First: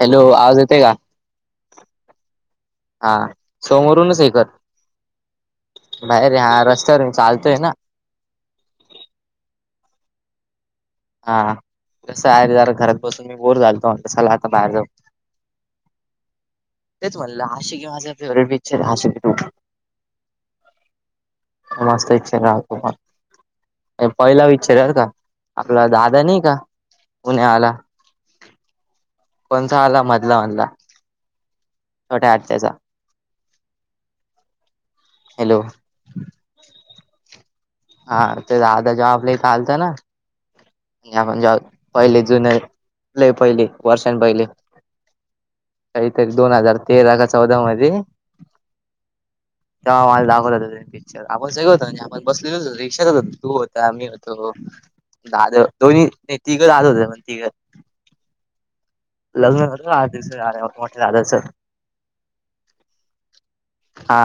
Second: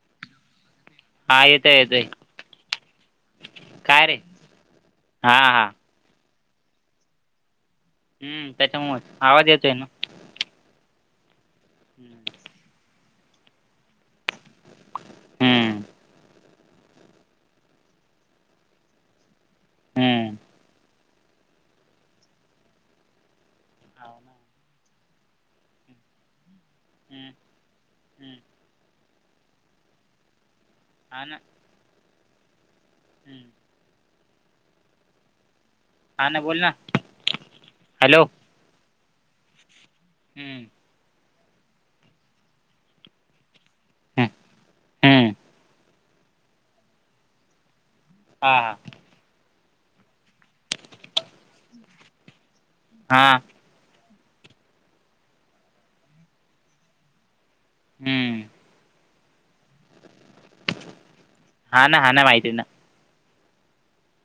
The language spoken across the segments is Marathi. हॅलो आवाज येत का हा येतोय येतोय हा काय रे समोरूनच कत हा हा बाहेरे हा रस्त्यावर मी चालतोय ना हम्म त्याच्यामुळे आवाज येतोय ना हा कसं आहेर जरा घरात बसून मी बोर झाल सालाता बाहेर जाऊ हम्म तेच म्हणलं आशिकी माझं फेवरेट पिक्चर आहे आशिक हम्म मस्त इच्छ राहतो म हाव ना पहिला विच्छारर का आपला दादा नाही का उण्या आला हम् कोणसा आला मधला मधला ह ना छोट्या आ त्याचा हम्म हॅलो हा ना बोल ना हा हॅलो ते दधा जबला चालतं ना हम्म म्हण जे पहिले जुनले पहिले वर्षां हम्म पहिले हम्म काहीतरी दोन हजार तेरा का चौदा मध्ये हां हां तेव्हा मला दाखवलं हो पिक्चर आपण सगळ होत आपण बसलेल रिक्षाच हा तू होत मी होतो दाद दोन्ही तिघं दाद होते पण तिघं हम्म लग्न ठरलं आठ दिवस झाल्यावर मोठ दादाच हा ना हा ना माहिती ना हा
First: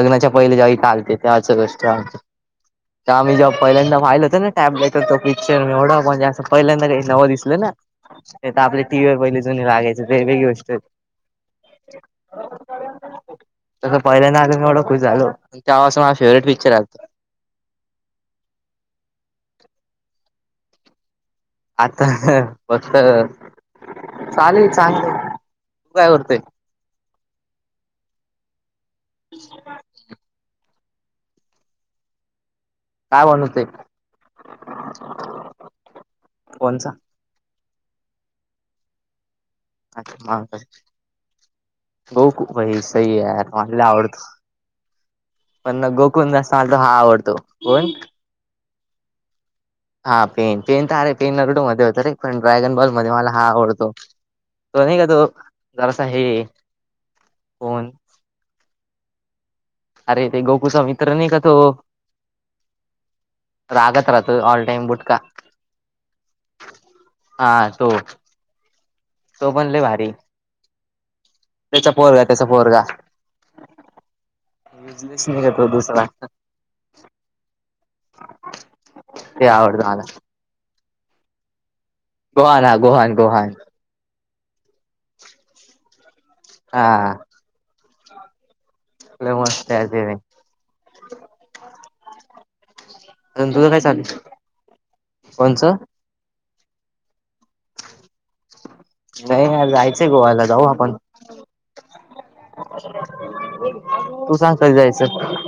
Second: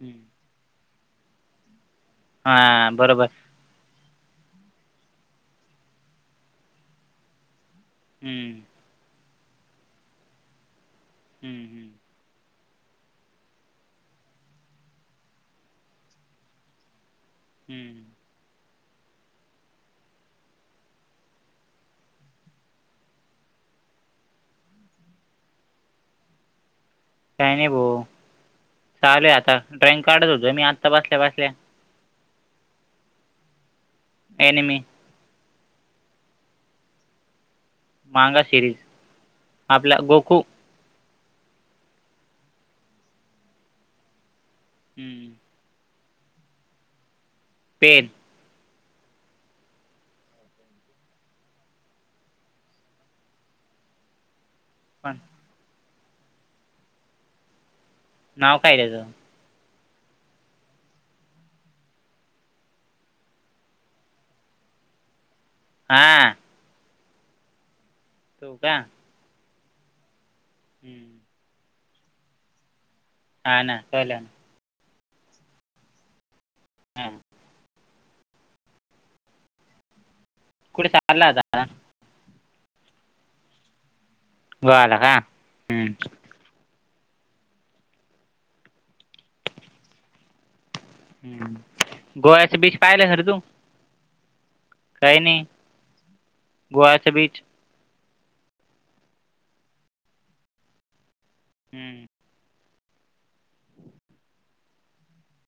हम्म पहिले जेव्हा इथे आलते तेव्हाची गोष्ट सांगतो हा बरोबर त्यामही जाऊ पहिल्यांदा पाहिलं होतं ना टॅबलेट तो पिक्चर एवढा पण जास्त पहिल्यांदा काही नवं दिसलं ना हम्म ते तर आपल्या टी व्ही वर पहिले जुने लागायच ती वेेगळी गोष्ट हो हम्म हम्म बरोबर तसंहिल्या ना आ मी एवढं खु झाल तेव्हा अस म माझ फेवरेट पिक्चर आता तो हम्म आता फक्त् चालूय चांगल तू काय करतेय काही नाही भाो चालू आहे आता ड्रॉइंग काढत होतं मी आत्ता बसल्या बसल्या काय बनावते ऍनिमी कोणचा मांगा सिरीज आपला अच्छ गोकू मग बई सई आहे यार मला लय आवडतो हम्म पण गोकुण जास्त मला तर हा आवडतो कोण पेन हा पेन पेन तर अे पेन नरडो मध्ये होतं रे पण ड्रॅगन बॉल मध्ये मला हा आवडतो तो नाही का पण तो जरासा हे कोन नाव काय आहे त्याच अरे ते गोकुचा मित्र नाही का तो रागत राहतो ऑल टाईम बुट का हा हा तो तो का तो पन लय भारी हम्म त्याचा पोरगा त्याचा पोरगा हा ना पाहिलंय ना विजलीच नाही का तो दुसरा हां ते आवडतं मला कुठे चालला होता आता गोहान हा गोहान गोहान गोहान ला का हम् हा लय मस्त आहे त्यांनी ह गोव्याच बीच पाहिलं का रे तू? अ तुझं काय चाल? काही नाही गोवाचे बीच. नाहीर जायचंय गोवला जाऊ आपण. हम्म तू सांग कधी जायचं?